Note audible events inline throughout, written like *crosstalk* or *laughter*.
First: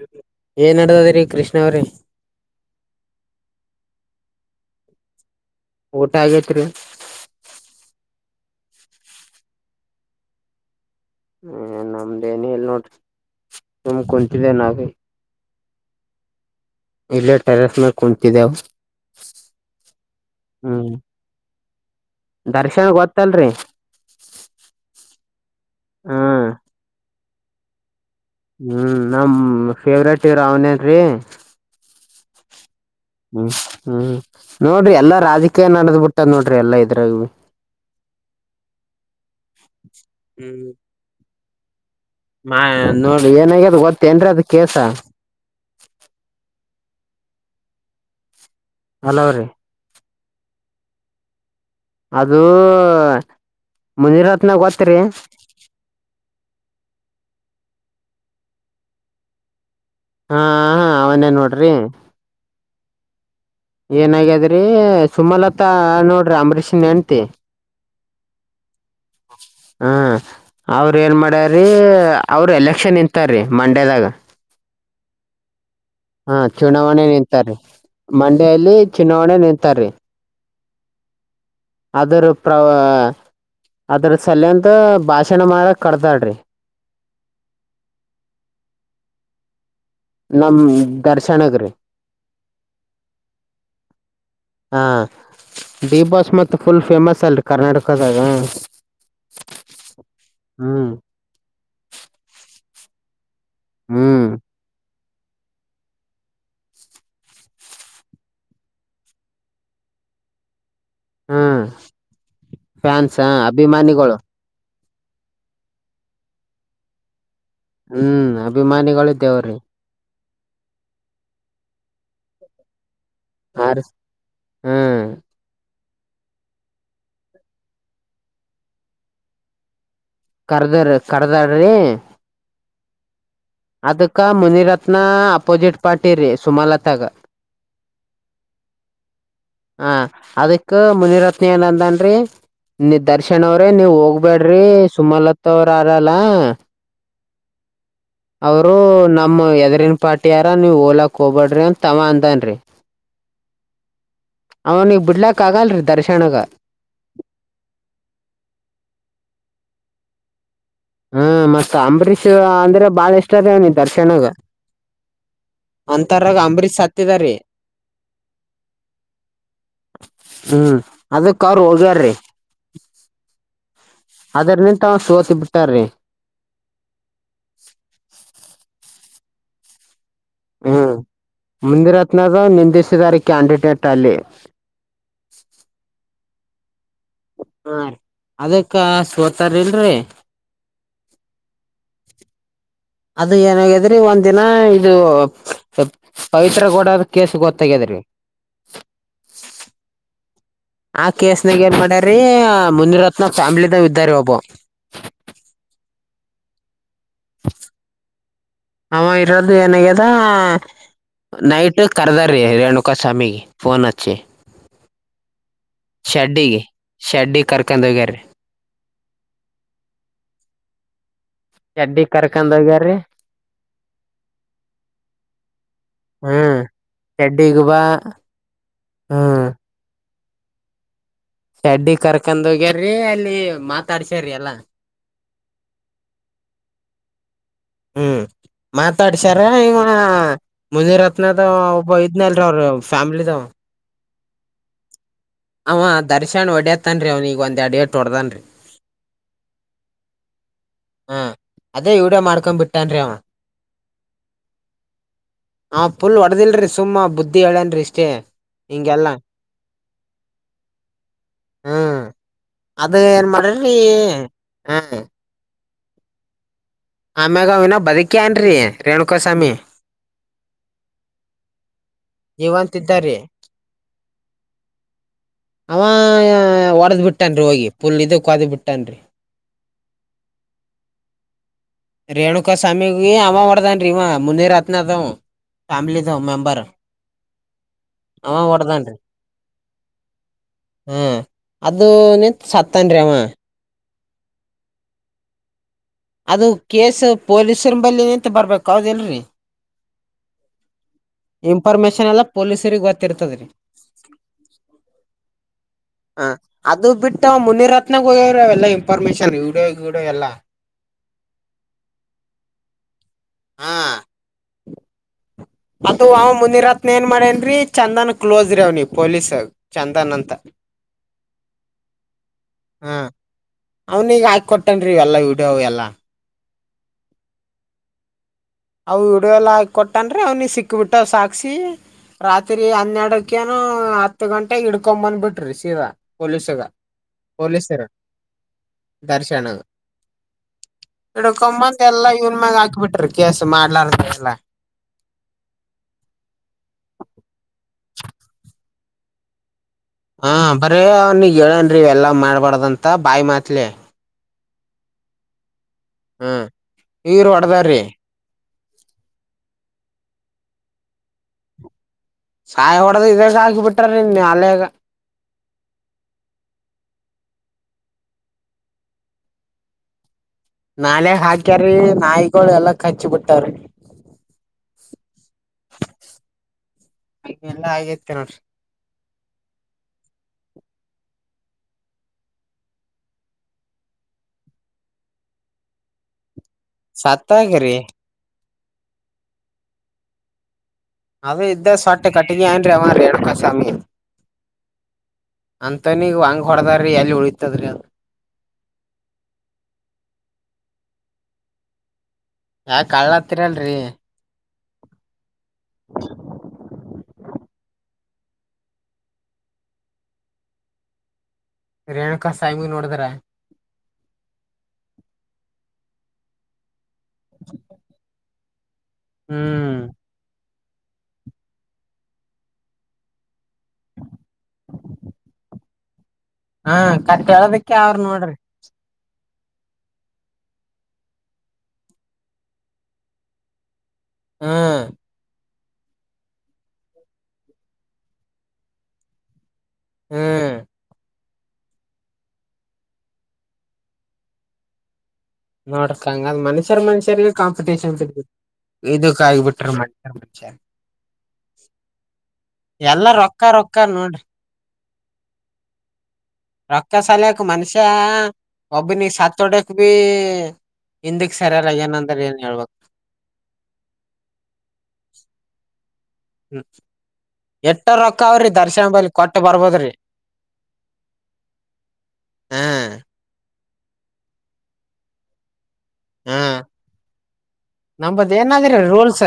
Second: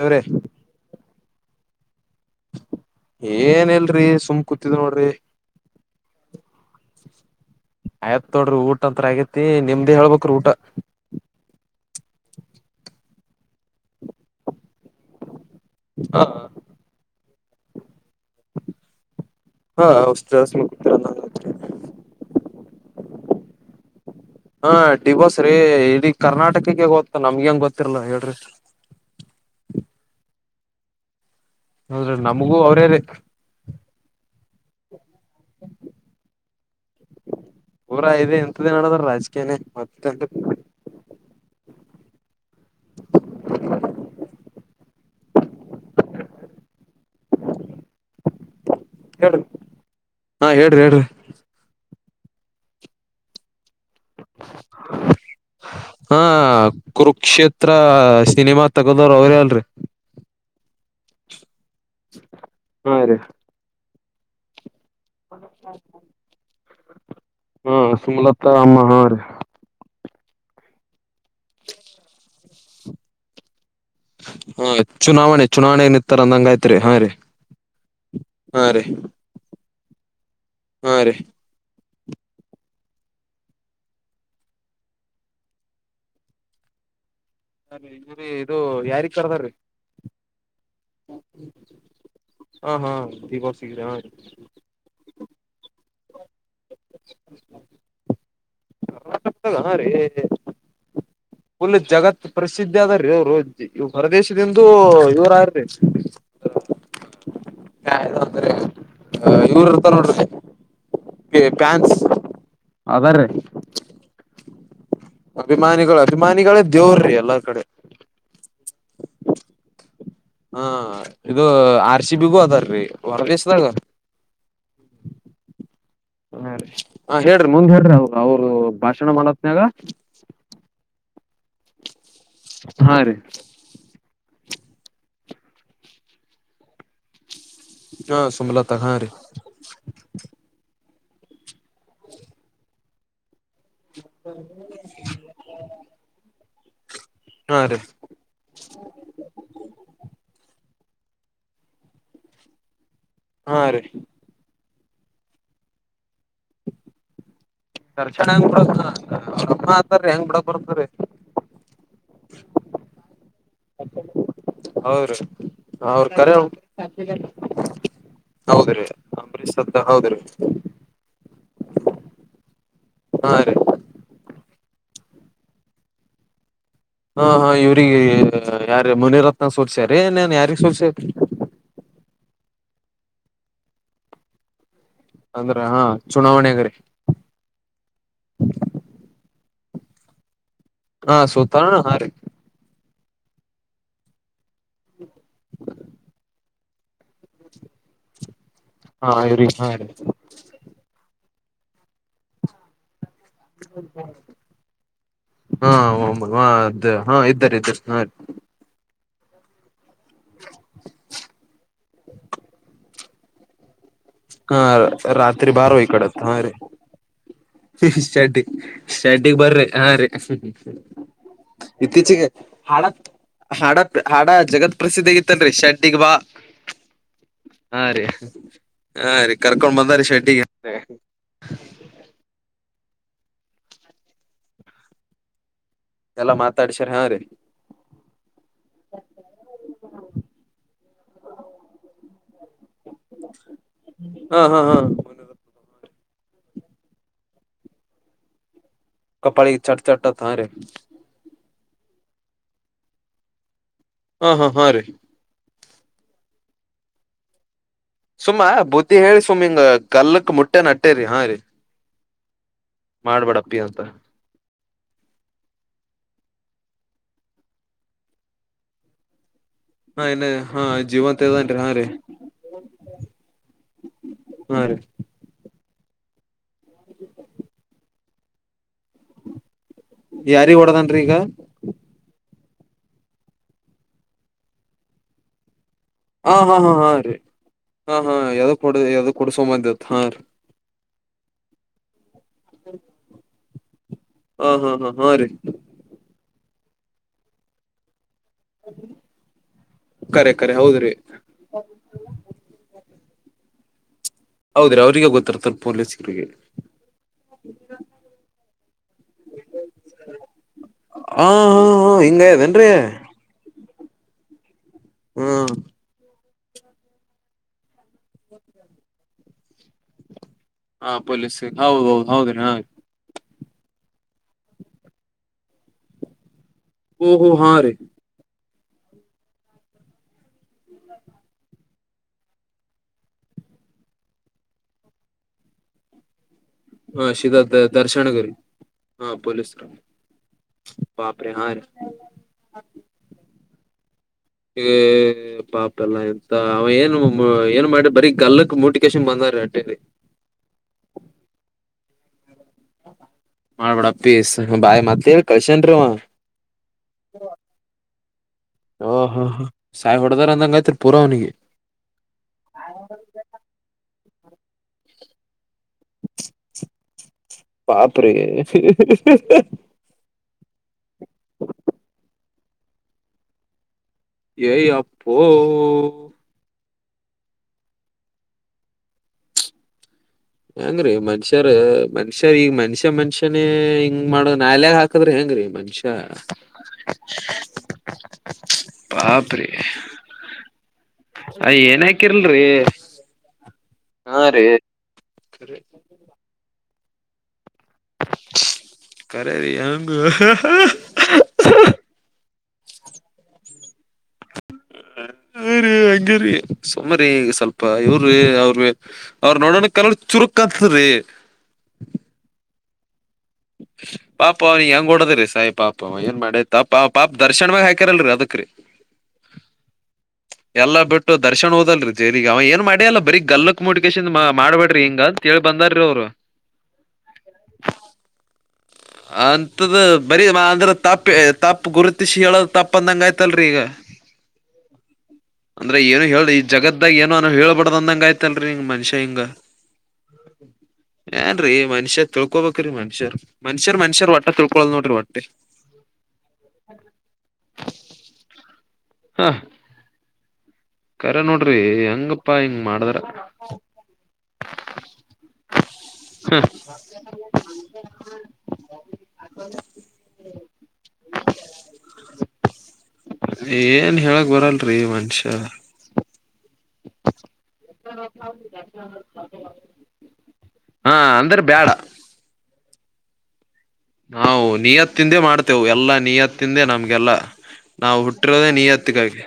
ದೇವ್ರೇ ಏನ್ ಅಡದದ್ರೀ ಕೃಷ್ಣ ನ ರೀ ಏನ್ ಇಲ್ರಿ ಸುಮ್ ಕೂತಿದ್ ನೋಡ್ರಿ ಊಟ ಆಗೇತ್ರಿ ತೊೋಡ್ರಿ ಊಟ ಅಂತ ಆಗೇತಿ ನಿಮ್ದೇ ಹೇಳ್ಬ್ರ ಊಟ ಹ್ಮ ನಮ್ದ ಏನಲ್ ನೋಡ್ರಿ ಸುಮ ಕುಂತಿದೆೆ ನಾವ ಹಾ ಇಲ್ಲಿೇ ಟರಸ್ ಮ ಹಾ ಅವ ನ ಹ್ಮ್ *unintelligible* ದರ್ಶನ್ ಗೊತ್ತಲ್ರಿ ಹಾ ಡಿವೋಸ್ ರೀ ಇಡೀ ಹ್ಮ್ ಕರ್ನಾಟಕಕ್ಕೆ ಗತ್ತು ನಮ್ಗೆಂಗ ಗೊತ್ತಿರಲ್ಲ ಹೇಳಿ ಹ್ಮ್ ನಮ್ಮ ಫೇವ್ರೇಟ್ರ ಅವನೇನ್ರಿ ಹೌದ್ರ ನಮಗೂ ಅವ್ರೇೇ ಹ್ಮ್ ಹ್ಮ್ ನೋಡ್ರಿ ಎಲ್ಲಾ ರಾಜಕೀಯ ನಡೆದ್ ಬಿಟ್ಟದ್ ನೋಡ್ರಿ ಎಲ್ಲಾ ಇದ್ರಾಗ ಭ ನಡದರ ರಾಜ್ ಅ ಮತ್ತ ಹ ನೋಡ ಏನಾಗ್ಯದ ಗೊತ್ತೇನ್ರಿ ಅದ್ ಕೇಸ ಹಲೋ ಹೇಳ್ರಿ ರೀ ಹಾ ಹೇಳ್ರಿ ಹೇಳ್ರಿ ಅದು ಮಂಜುನಾತ್ನಾಗತ್ರಿ ಹ ಕುರುಕ್ಷೇತ್ರ ಸಿನಿಮಾ ತಗೋದವ್ರ ಅವ್ರೇ ಅಲ್ರಿ ಹಾ ಹಾ ಅವನ್ನೇ ನೋಡ ರಿ *unintelligible* ಹಾ ರೀ ಏನಗ್ಯಾದ್ರಿ ಸುಮಲತಾ ನೋಡ್ರಿ ಅಂಬರೀಷ್ ನಂತೆ ಹ ಸುಮಲತಾ ಅಮ್ಮಾರ್ ಹ ಅವ್ರ ಏನ್ ಮಾಡ್ಯ್ರೀ ಅವ್ರ ಎಲೆಕ್ಷನ್ ಇಂತಾರೀ ಮಂಡ್ಯದಾಗ ಹಾ ಚುನಾವಣೆ ಚುನಾವಣೆ ನಿತ್ತಾರ ಹಾ ಅಂದಂಗ ಆಯ್ತ್ರಿ ಹಾ ಚುನಾವಣೆ ರೀ ನಿಂತಾರೆ ಹಾ ಮಂಡ್ಯಲ್ಲಿ ರೀ ಚುನಾವಣೆ ನಿಂತ ಹತಾರೆ ಹಾ ರೀ ಅದ್ರ ಪ್ರ ಅದ್ರ ಸಲ್ಲ ಅಂತ ಭಾಷಣ ಮಾಡಕ್ ಕಡ್ದಾಡ್ರಿ ಅರಿ ಇೀ ಇದು ಯಾರಿಗ್ ಕರ್ದೀ *unintelligible* ನಮ್ಮ ದರ್ಶನಗೆರ ಹಾ ಹಾ ಬಿಗ್ ಬಾಸ್ ಗೆ ಹಾ ರೀ ಹಾ ಬಿಡಿ ಬಾಸ್ ಮ ಫುಲ್ ಫೇಮಸ್ ಅಲ್ರಿ ಕರ್ನಾಟಕದಾಗ ರೀ ಹ್ಮ್ ಲ್ ಜಗತ್ ಪ್ರಸಿದ್ಧಿ ಆದ ರೀ ಹೌದದು ಇ ಹ್ಮ್ ಹೊರದೇಶದಂದು ಇರದ ಹ ಅಂದ್ರೆ ಇವ್ರ ಇರ್ತ ನೋಡ್ರೆ ಹ್ಮ ಫ್ಯಾನ್ಸ್ ಅದಾರೀ ಹ ಅಭಿಮಾನಿಗಳು ಅಭಿಮಾನಿಗಳು ಅಭಿಮಾನಿಗಳೇ ದೇವ್ರಿ ಎಲ್ಲಾರ್ ಕಡೆ ಹ್ಮ್ ಅಭಿಮಾನಿಗಳು ಇದೇವ್ರಿ ಹಾ ಇದು ಆರ್ಶಿ ಬಿಗು ಅದಾರರಿ ಹೊರ ದಿವಸದಂಗ ಆರ್ ಹ್ಮ್ ಹ ಹೇಳ್ರಿ ಮುಂದ್ ಹೇಳ್ರಿ ಅವರು ಅವ್ರು ಭಾಷಣ ಮಾಡತ್ನಯಾಗ ಕರ್ದಾರಿ ಕರ್ದಡ್ರಿ ಹಾ ರೀ ಅಪೋಜಿಟ್ ಪಾರ್ಟಿ ರ ಸೋಮಾಾಲತಾಗಾಗ ಹಾ ಸುಮಲತ ಹಾ ರೀ ಹಾ ಅದಕ್ಕೆ ಮುನಿರತ್ನ ಏನಂತನ್ರಿ ನಿ ದರ್ಶ ಶಕ್ಷಣ ಅವ್ರಿ ನೀವ್ ಹೋಗ್ಬೇಡ್ರಿ ಸುಮಲತಾ ಅವ್ರರಲ್ಲ ಹಾ ರೀ ಅವರು ನಮ್ಮ ಹೆದರಿನ ಪಾರ್ಟಿ ಯಾರ ನೀವು ಹ ಕಬಡ್್ರ ತಾವ ಅಧಾನರೆ ಹಾ ರೀ ಅವನಿಗೆ ಬಿಡ್ಲಾಕ್ ಆಗಲ್ರರಿ ದರ್ಶನಗ ದರ್ಶಣ ಹೆಂಗ್ ಬಿಡತ ಹೆಂಗ್ ಬಿಡ ಹ್ಮ ಮತ್ತ್ ಅಂಬರೀಷ್ ಅಂದ್ರೆ ಬಾಳ ಇಷ್ಟು ಇನ ದರ್ಶನಗ ಹೌದ್ರೀ ಅವ್ರ ಕರೆ ಅಂಬರೀಷ್ ಸತ್ತಿದಾರಿ ಹೌದ್ರೀ ಅಂಬರೀಶ್ ಸತ್ತಾಗ ಹೌದ್ರಿ ಅದಕ್ಕ ಅವ್ರ ಹೋಗಾರೀ ಹಾ ರೀ ಅದ್ರ ನಿಂತ ಅವ ಸೋತಿ ಬಿಟ್ಟಾರಿ ಹಾ ಹಾ ಇವ್ರಿಗೆ ಯಾರ ಮುನಿರತ್ನ ಸೋಲ್ಸೆರಿ ಹ್ಮ ಮುನಿರತ್ನ ಹತ್ನಾರ ನಿಂದೇಶ ಕ್ಯಾಂಡಿಡೇಟ್ ಅಲ್ಲಿ ಅಂದ್ರೆ ಹಾ ಚುನಾವಣೆ ಅಗ್ರ ಹಾ ರೀ ಅದಕ್ಕ ಸೋತಾರ ಇಲ್ರಿರಿ ಹಾ ಸೂತಾರ ಹಾ ರಿ ಅದ ಏನಾಗಿದ್ರಿ ಒಂದ ದಿನ ಇದು ಪವಿತ್ರ ಕೋಡ್ ಕ ಕೇಸ್ ಗೊತ್ತಾಗ್ಯದೀ ಹಾರಿ ಹಾ ಆ ಕೇಸ್ನಾಗ ಏನ್ ಮಾಡ್ಯಾರೀ ಮುನಿರತ್ನ ನಾವ್ ಫ್ಯಾಮಿಲಿದ ಇದ್ದಾರೆ ಒಬ್ಬ ಹ ಅ ಹಾ ಇದ್ದಾರೆ ಇದಾರೆ ಹ ಹ ಇರದು ಏನ್ ದ ನೈಟ್ ಕದ ರೀ ರೇಣುಕಾ ಸ್ವಾಮಿಗೆ ಫೋನ್ ಅಚ್ಚಿ ಹಾ ರಾತ್ರಿ ರಿ ಬಾರೋ ಈ ಕಡೆ ಶೆಡ್ಡಿಗೆ ಶೆಡ್ಡಿಗೆ ಕರ್ಕೊಂಡ್ ಅಂತ ಹೋಗ್ಯಾರಿ ಶಡ್ಡಿ ಶೆಡ್ಡಿಗ್ ಬರ್ರಿ ಹಾ ರೀ ಶೆಡ್ಡಿಗೆ ಇತ್ತೀಚಿಗೆ ಕರ್ಕೊಂಡ್ ಹಡ ಹೋಗ್ಯಾರಿ ಹಾಡ ಹಾಡ ಜಗತ್ ಪ್ರಸಿದ್ಧಿಗಿತ್ತನ್ರಿ ಶೆಡ್ಡಿಗ್ ಬಾ ಹ್ಮ್ ಶೆಡ್ಡಿಗೆ ಬಾ ಹ ರೀ ಹಾ ರೀ ಹ್ಮ್ ಕರ್ಕೊಂಡ್ ಬಂದಾರೀ ಶೆಡ್ *inaudible* ರಿ ಅಲ್ಲಿ ಮಾತಾಡ್ಸ್ರ ಅಲ್ಲಾ ಎಲ್ಲಾ ಮಾತಾಡ್ಸರಿ ಹಾ ರೀ ಹ್ಮ್ ಮಾತಾಡ್ಸಾರ ಈವ ಮುನಿರತ್ನದ ಒಬ್ಬ ಇದ್ನಲ್ರ ಅವ್ರ ಫ್ಯಾಮ್ಲಿದ ಹಾ ಹಾ ಹಾ ಮ ಹ ದರ್ಶನ್ ಒಡ್ಯತನ ರಿ ಅವ್ನಗ ಒಂದ್ ಅಡ ಎಟ್ ಹೊಡ್ದನ್ರಿ ಕಪಾಳಿ ಚಟ್ ಚಟ್ತ್ ಅಂತ ರೀ ಹಾ ಅದೇ ವಿಡಿಯೋ ಮಾಡ್ಕೊಂಡ್ ಬಿಟ್ಟನ್ರಿ ಹವಾ ಹಾ ಹಾ ಹಾ ರೀ ಆ ಪುಲ್ ಹೊಡದಿಲ್ರರಿ ಸುಮ್ಮಾ ಬುದ್ಧಿ ಹೇಳೇನ್ರಿ ಸುಮ್ಮ ಬೂತಿ ಹೇಳಿ ಸುಮ್ಮ್ಗ ಗಲ್ಲಕ್ ಮುಟ್ಟೆ ನಟ್ಟೇರರಿ ಹಾರಿ ಹ್ಮ್ ಅದ ಏನ್ ಮಾಡಬೇಡಪ್ಪಿ ಮಾಡ್ರಿ ಅಂತ ಹಾ ಆಮ್ಯಾಗ ಅವವಿನ ಬದುಕಿ ಏನ್ರೀ ರೇಣುಕಾಸ್ವಾಮಿ ಹಾ ನ್ನ ಹಾ ಜೀವಂತದೇನ್ರಿ ಹಾ ರೀ ಜೀವಂತಿದ್ದಾರಿ ಹಾ ರೀ ಆವ ಹೊಡೆದ್ ಬಿಟ್ಟೇನ್ರಿ ಹೋಗಿ ಪುಲ್ ಇದ ಒಕಾದ ಬಿ ಯಾರಿಗ ಓಡದನ್ ಈಗ ರೇಣುಕ ಸ್ವಾಮಿಗೆ ಅಮ ಮಾಡಡದನ್ ರೀಮ್ಮ ಮುನ್ನಿರು ರತ್ನಾಥ್ ಹಾ ಹಾ ಹಾ ಹಾ ರೀ ಹಾ ಹಾ ಅವ ಯಾವ್ದ ಕೊಡ ಹೊಡ್ದಾನ್ರಿ ಯಾವ್ದು ಕೊಡ್ಸೋ ಮಂದತ್ ಹಾ ರೀ ಹಾ್ ಅದು ನ ಸತನ್ ರವ ಹಾ ಹಾ ಹಾ ಹಾ ರೀ ಅದು ಕೇಸ್ ಪೊಲೀಸರಂಬಲ್ಲಿ ನಿ ಬರ್ಬೇಕು ಹೌದ ಇಲ್ರಿ ಕರೆ ಕರೆ ಹೌದ್ರಿ ಇನ್ಫಾರ್ಮೇಶನ್ ಎಲ್ಲ ಪೊಲೀಸರಿಗೆ ಗೊತ್ತ ರ್ತದರಿ ಹೌದ್ರಿ ಅವ್ರಿಗೆ ಗೊತ್ತಿರ್ತಾರ ಹ ಪೊಲೀಸರಿಗೆ ಅದು ಬಿಟ್ಟು ಮುನಿರತ್ನ ಹೋಗಲ್ಲ ಇನ್ಫಾರ್ಮೇಶನ್ ವಿಡಿಯೋಡೋ ಎಲ್ಲ ಹಾ ಹಾ ಹಾ ಹಿಂಗಾಯದೇನ್ರಿ ಹಾಂ ಹ್ಮ್ ಮುಂದಿ ಇರತ್ನ ಏನ್ ಮಾಡೇನ್ೀ ಚಂದನ್ ಕ್ಲೋಸ್ ಅವ್ನಿ ಪೊಲೀಸ್ ಚಂದನ್ ಅಂತ ಹಾ ಪೊಲೀಸ್ ಹೌದ ಹೌದು ಹೌದ್ರಿ ಹಾಗ ಅವನೀಗ ಆಾಕ ಕೊೊಟ್ಟನ್ ಎಲ್ಲ ವಿಡಿಯೋ ಎಲ್ಲಾ ಓಹೋ ಹಾ ರೇ ಅ ಹಿಡವೆಲ್ಲ ಹಾಕಿ ಕೊಟ್ಟನ್ ಅವ್ನಿ ಸಿಕ್ಕಬಿಟ್ಟ ಸಾಕಸಿ ರಾತ್ರಿ ಹನ್ನೆರಡಕ್ಕೇನು ಹತ್ತು ಗಂಟೆಗೆ ಹಿಡ್ಕೊಂಬಂದ್ಬಿಟ್ರಿ ಸೀರಾ ಪೊಲೀಸಗ ಹ ಶಿದ ಪೊಲೀಸರು ದರ್ಶನಗರಿ ಹಾ ದರ್ಶನ ಪೊಲೀಸ್ರ ನಡ ಪಾಪ್ರಿ ಹಾ ರೀ ಕಂಬಂದ ಎಲ್ಲಾ ಇವನ್ ಮ್ಯಾಗ ಹಾಕ ಬಿಿಟ್ಟರು ಮಾಡಲಾರ ಪಾಪ ಎಲ್ಲ ಎಂತ ಅವ ಏನು ಏನ್ ಮಾಡಿ ಬರೀಗ್ ಗಲ್ಲಕ್ ಮೋಟಿವೇಶನ್ ಬಂದ ಅಲ್ಲಿ ಹಾ ಬರೀ ಅವ ನೀಗ್ ಹೇಳನ್ರಿ ಎಲ್ಲಾ ಮಾಡ್ ಬಡದಂತ ಬಾಯಿ ಮಾತ್ಲೆ ಮಾಡ್ಬೇಡ ಪೀಸ್ ಬಾಯ್ ಮತ್ತ ಕ ನ್ವ ಇವ್ರು ಹೊಡದಾರ್ರಿ ಓ ಹ ಸಾಯಿ ಹೊಡೆದಾರ ಅಂದಂಗಯ್ತ್ರಿ ಪೂರ ಅವನಿಗೆ ಸಾಯಿ ಹೊಡೋದು ಇದ ಸಾಯಕ ಬಿಟ್ಟಾರೆ ಏ ನ್ಯಾಲ್ಯಾಗ್ ಪಾಪ್ರಿ ನಾಲ್ಯಾಗ್ ಹಾಕ್ಯಾರೀ ನಾಯಿಗೊಳು ಎಲ್ಲಾ ಕಚ್ಚಿ ಬಿಟ್ಟವ್ ರಿ ಏ ಯಪ್ ಓ ಎಲ್ಲಾ ಆಗೈತೆ ನೋಡ್ರಿ ಹೆಂಗ್ರೀ ಮನುಷ್ಯರ ಮನುಷ್ಯರ್ ಈಗ ಮನ್ಷ್ಯ ಮನ್ಷ್ಯನೇ ಹಿಂಗ್ ಮಾಡೋ ನಾಲ್ಯಾಗ್ ಹಾಕದ್ರ ಹೆಂಗ್ರೀ ಮನುಷ್ಯ ಸತ್ತಾಗ್ರಿ ಪಾಪ್ ರೀ ಅದು ಇದ್ದ ಸ್ವಟ್ಟ ಕಟ್ಟಿಗಿ ಹಾನ್ ರಿ ಅಂವಾ ರೇಣುಕಸ್ವಾಮಿ ಹಾ ರೀ ಅಂತೊನಿಗ ಹಂಗ್ ಹೊಡದಾರ್ ರಿ ಎಲ್ಲಿ ಉಳಿತದ್ರಿ ಅದು ಕರೇರಿ ಅಂಗ ಯಾಕ್ ಅಳ್ಳತೀರ ಅಲ್ರಿ ಅರಿ ಹಂಗೆ ರಿ ಸುಮ್ ಸುಮ್ರಿ ಈಗ ಸ್ವಲ್ಪ ಇವ್ರೀ ಅವ್ರ ಅವ್ರ ನೋಡಣ ಕರಳ್ ಚುರುಕ್ ಅಂತದ್ರಿ ರೇಣುಕಸ್ವಾಮಿಗ ನೋಡ್ದ *inaudible* ಪಾಪ ಅವ ಹೆಂಗ ಓಡದ್ರೀ ಸಾಯಿ ಪಾಪ ಅವ ಏನ್ ಮಾಡ್ಯನ್ ತಪ್ ಪಾ ಪಾಪ ದರ್ಶನ್ ಮ್ಯಾಗ ಹಾಕ್ಯರಲ್ರಿ ಅದಕ್ರೀ ಹ್ಮ್ ಎಲ್ಲಾ ಬಿಟ್ಟು ದರ್ಶನ್ ಹೋದಲ್ರಿ ಜೇರಿಗ ಅವ ಏನ್ ಮಾಡೆ ಇಲ್ಲ ಬರಿ ಗಲ್ಲಕ್ ಮುಟ್ಗೆಸಿಂದ ಮಾ ಮಾಡಬ್ಯಾಡ್ರಿ ಹಿಂಗ ಅಂತ ಹೇಳ್ ಬಂದಾರೀ ಅವ್ರು ಹಾ ಕಟ್ ಹೇಳೋದಕ್ಕೆ ಅವ್ರ ನೋಡ್ರಿ ಅಂತದ ಬರಿ ಮಾ ಅಂದರ್ ತಪ್ಪಿ ತಪ್ಪ ಗುರುತಿಸಿ ಹೇಳೋದ ತಪ್ಪ ಅಂದಂಗ ಆಯ್ತಲ್ರರಿ ಈಗ ಹ್ಮ್ ಅಂದ್ರೆ ಏನು ಹೇಳಿ ಈ ಜಗತ್ತಾಗ ಏನೋ ಅನೋ ಹೇಳಳ್ಬಡ್ದ್ ಅಂದಂಗ ಆಯ್ತಲ್ರಿ ಹಿಂಗ್ ಮನುಷ್ಯ ಹಿಂಗ ಹ್ಮ್ ಏನ್ರೀ ಮನಷ್ಯ ತಿಳ್ಕೊಬೇಕ್ರೀ ಮನಷ್ಯರ್ ಮನುಷ್ಯರ್ ಮನುಷ್ಯರ ಒಟ್ಟಾ ತಿಳ್ಕೊಳಲ್ ನೋಡ್ರಿ ವಟ್ ನೋಡ್ ಖಂಗ್ ಅಂದ್ ಮನಷ್ಯರ ಮನಷ್ಯರಿಗೆ ಕಾಂಪಿಟೇಷನ್ ಇರ್ತೈತ ಹ ಇದುಕಾಗಿ ಬಿಟ್ರ ಮನಷ್ಯರ್ ಮನಷ್ಯ ಕರೆ ನೋಡ್ರಿ ಹೆಂಗಪ್ಪಾ ಹಿಂಗ ಮಾಡದರ ಎಲ್ಲಾ ರೊಕ್ಕ ರೊಕ್ಕ ನೋಡ್ರಿ ರೊಕ್ಕಾ ಸಲ್ಯಕ್ ಮನುಷ್ಯ ಒಬ್ಬನಿ ಸತ್ತೋಡ್ಯಕ್ ಬೀ ಹಿಂದಕ್ ಸಾರ್ಯಲ್ಯಗನ ಅಂದರ್ ಏನ್ ಹೇಳ್ಬೇಕ ರಿ ಮನಷ್ಯರ್ ಹ್ಮ್ ಏಟ್ಟೋ ರೊಕ್ಕಾ ಅವ್ರಿ ದರ್ಶನ್ ಬಲ್ಲಿ ಕೊಟ್ಟ ಬರ್ಬೇಕರಿ ಹಾ ಅಂದ್ರ ಬ್ಯಾಡ ಹ್ಮ್ ನಾವು ನಿಯತ್ತಿಂದೆ ಮಾಡ್ತೇವೆ ಎತ್ ಹಾ ನಾವು ನಂಬದ ಹುಟ್ಟಿರೋದೇ ಏನಾದ್ರಿ ನಿಯತ್ತಿಗಾಗಿ ರೂಲ್ಸ್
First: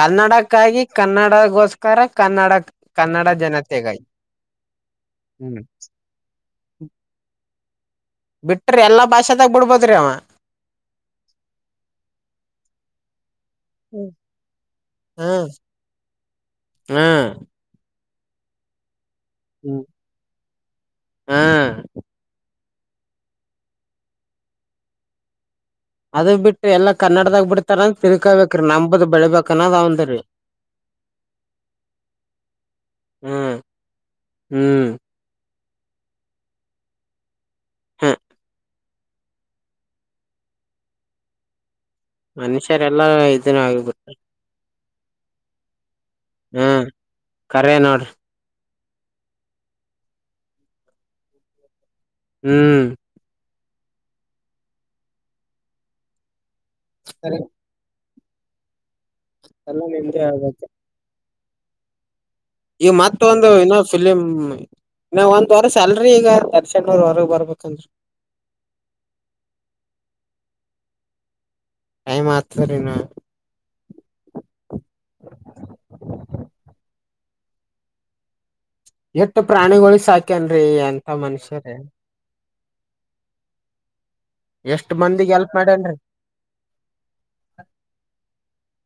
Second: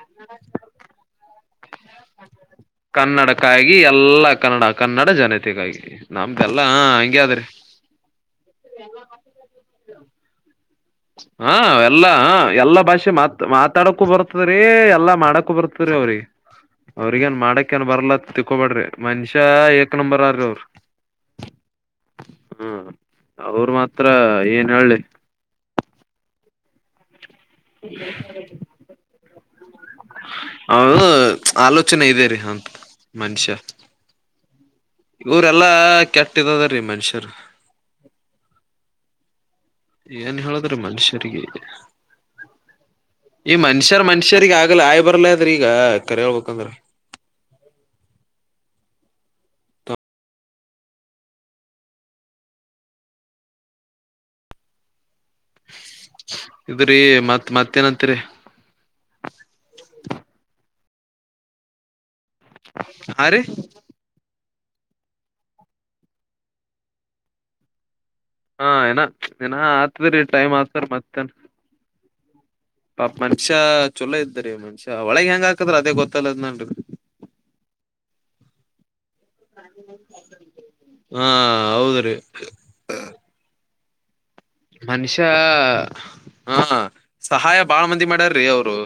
ಕನ್ನಡಕ್ಕಾಗಿ ಕನ್ನಡ ಗೋಸ್ಕರ ಕನ್ನಡ ಕನ್ನಡಕ್ಕಾಗಿ ಜನತೆಗಾಗಿ ಎಲ್ಲಾ ಕನ್ನಡ ಕನ್ನಡ ಹ್ಮ್ ಜನತೆಗಾಗಿ ನಮ್ದಲ್ಲ ಹ ಹಂಗಗೆಾದ್ರೆ ಬಿಟ್ರಿ ಎಲ್ಲಾ ಭಾಷೆದಾಗ ಬಿಡ್ಬೋದ್ರಿ ಅವ ಹಾ ಎಲ್ಲ ಹ ಎಲ್ಲಾ ಭಾಷೆ ಮಾತ್ ಮಾತಾಡಕೂ ಹ್ಮ್ ಬರ್ತದ್ರೀ ಎಲ್ಲಾ ಹ್ಮ್ ಮಾಡಕು ಬರ್ತರಿೀ ಅವ್ರಿ ಅವ್ರಿಗ ಏನ್ ಹ್ಮ್ ಮಾಡಕ್ಕ ಏನ್ ಬರ್ಲತ್ತ ತಿಕ್ಕೋಬಡ್ರಿ ಮನುಷಾ ಎ ನಂಂಬರನಗ ಅವರು ಹ್ಮ್ ಹ್ಮ ಅವರು ಮಾತ್ರ ಏನ್ ಹೇಳಳ್ಳಿ ಅದ ಬಿಟ್ಟು ಎಲ್ಲಾ ಕನ್ನಡದಾಗ ತರ ತಿರುಕಬೇಕ್ರಿ ನಂಬದು ಬೆಳಿಬೇಕಾನಾವಂದಿ ಅವನು ಆಲೋಚನೆ ಇದೆರಿ ಅಂತ ಮನುಷ್ಯ ಹ್ಮ್ ಹ್ಮ ಎಲ್ಲಾ ಕೆಟ್ಟ್ದದ ರೀ ಮನುಷ್ಯರು ಹಾ ಏನ್ ಹೇಳಿದ್ರೆ ಮನುಷ್ಯರಿಗೆ ಮನುಷ್ಯರೆಲ್ಲ ಇದನ್ನು ಆಗದು ಲ್ಲ ಆಯ್ ಬರ್ಲಾದಿ ಈಗ ಕರಿ ಹ್ಮ ಹೇಳ್ಬೇಕಂದ್ರ ಕರೆ ನೋಡ್ರಿ ಹ್ಮ್ *inaudible* ಇದ್ರೀ ಮತ್ತ್ ಮತ್ತೇಏನತ್ರಿ ಎಲ್ಲ ನಿಮ್ದೇ ಆಗೆತೆ ಈ ಮತ್ತ ಹಾ ರೀ ಒಂದು ಇಏನ ಫಿಲಿಮ್ ನ ಒಂದ್ ವರೆ ಸ್ಯಾಲ್ರಿ ಈಗ *unintelligible* ವರೆಗೆ ಬರ್ಬೇಕಂದ್ರೀ ಹಾ ಏನ ಏನ ಆತದ್ರಿ ಟೈಮ್ ಆತಾರ ಮತ್ತನ್ ಟೈಮ್ ಆತದ್ರಿ ಇನ್ನ ಪಾ ಮನ್ಷ್ಯ ಚೊಲೋ ಇದ್ದರಿ ಮನ್ಷ್ಯ ಒಳಗ್ ಹೆಂಗ ಆಾಕದ್ರ ಅದೇ ಗೊತ್ತಲ್ಲದ ನನ್ ಎಷ್ಟ ಪ್ರಾಣಿಗಳು ಸಾಕನ್ರಿ ಎಂತ ಮನುಷ್ಯರೇ ಹ *unintelligible* ಮನುಷ್ಯ ಮಂದಿಗ್ ಎಲ್ಪ್ ಮಾಡ್ಯನ್ರಿ ಹಾ ಸಹಾಯ ಬಾಳ ಮಂದಿ ಮಾಡ್ಯಾರ್ರೀ ಅವರು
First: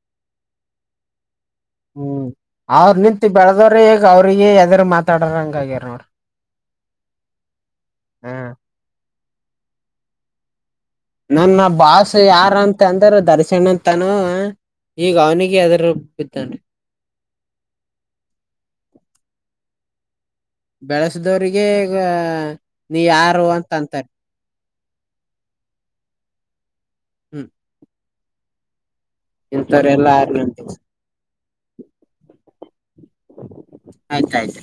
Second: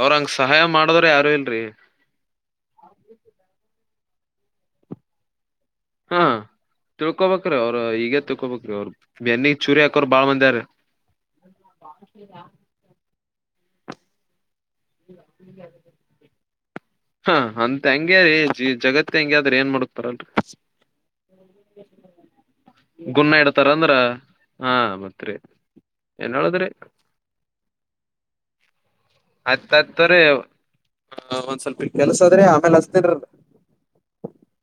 ಅವ್ರಂಗ ಸಹಾಯ ಮಾಡುದ್ರ ಯಾರು ಇಲ್ ಹ್ಮ್ ಅವ್ರ ನಿಂತು ಬೆಳದವ್ರೆಗ ಅವ್ರಿಗೆ ಯದರು ಮಾತಾಡರ ಹಂಗಾಗಿರ ಹಾ ತಿಳ್ಕೊಬೇಕ್ರೀ ಅವರು ಈಗೇ ಹ್ಮ ತಿಳ್ಕೊಬೇಕ್ರಿ ಅವ್ರ ಬೇನ್ನಿಗೆ ಚೂರಿ ಹಾಕೋರ್ ಬಾಳ್ ಮಂದಿ ಆದರಿ ನನ್ನ ಬಾಾಸ ಯಾರ ಅಂತ ಅಂದ್ರ ದರಿಸ ಸಣ್ಣ ತಾನು ಹ ಅಂತ ಹಂಗ್ಯಾರೀ ಜಗತ್ ಹೆಂಗಗೆಾದ್ರೆ ಏನ್ ಮಾಡ ಪರಂ ರೀ ಬೆಳೆಸದವ್ರಿಗೆ ಈಗ ನೀ ಗುಣ ಯಾರು ಇಡ್ತಾರ ಅಂತ ಅಂದ್ರ ಅಂತಾರೆ ಹಾ ಮತ್ರಿ ಏನ್ ಹೇಳದ್ರಿ ಹ್ಮ್ ಆಯ್ತ್ ಇಂಥವ್ರೆಲ್ಲಾ ಆಯ್ತವ್ರೀ ಆ ಒಂದ್ ಸ್ವಲ್ಪ ಕೆಲ್ಸ ಅದ್ರಿ ಆಮೇಲೆ ಹಸತಿನ್ಲ್ ಆಯ್ತಾಯ್ತು.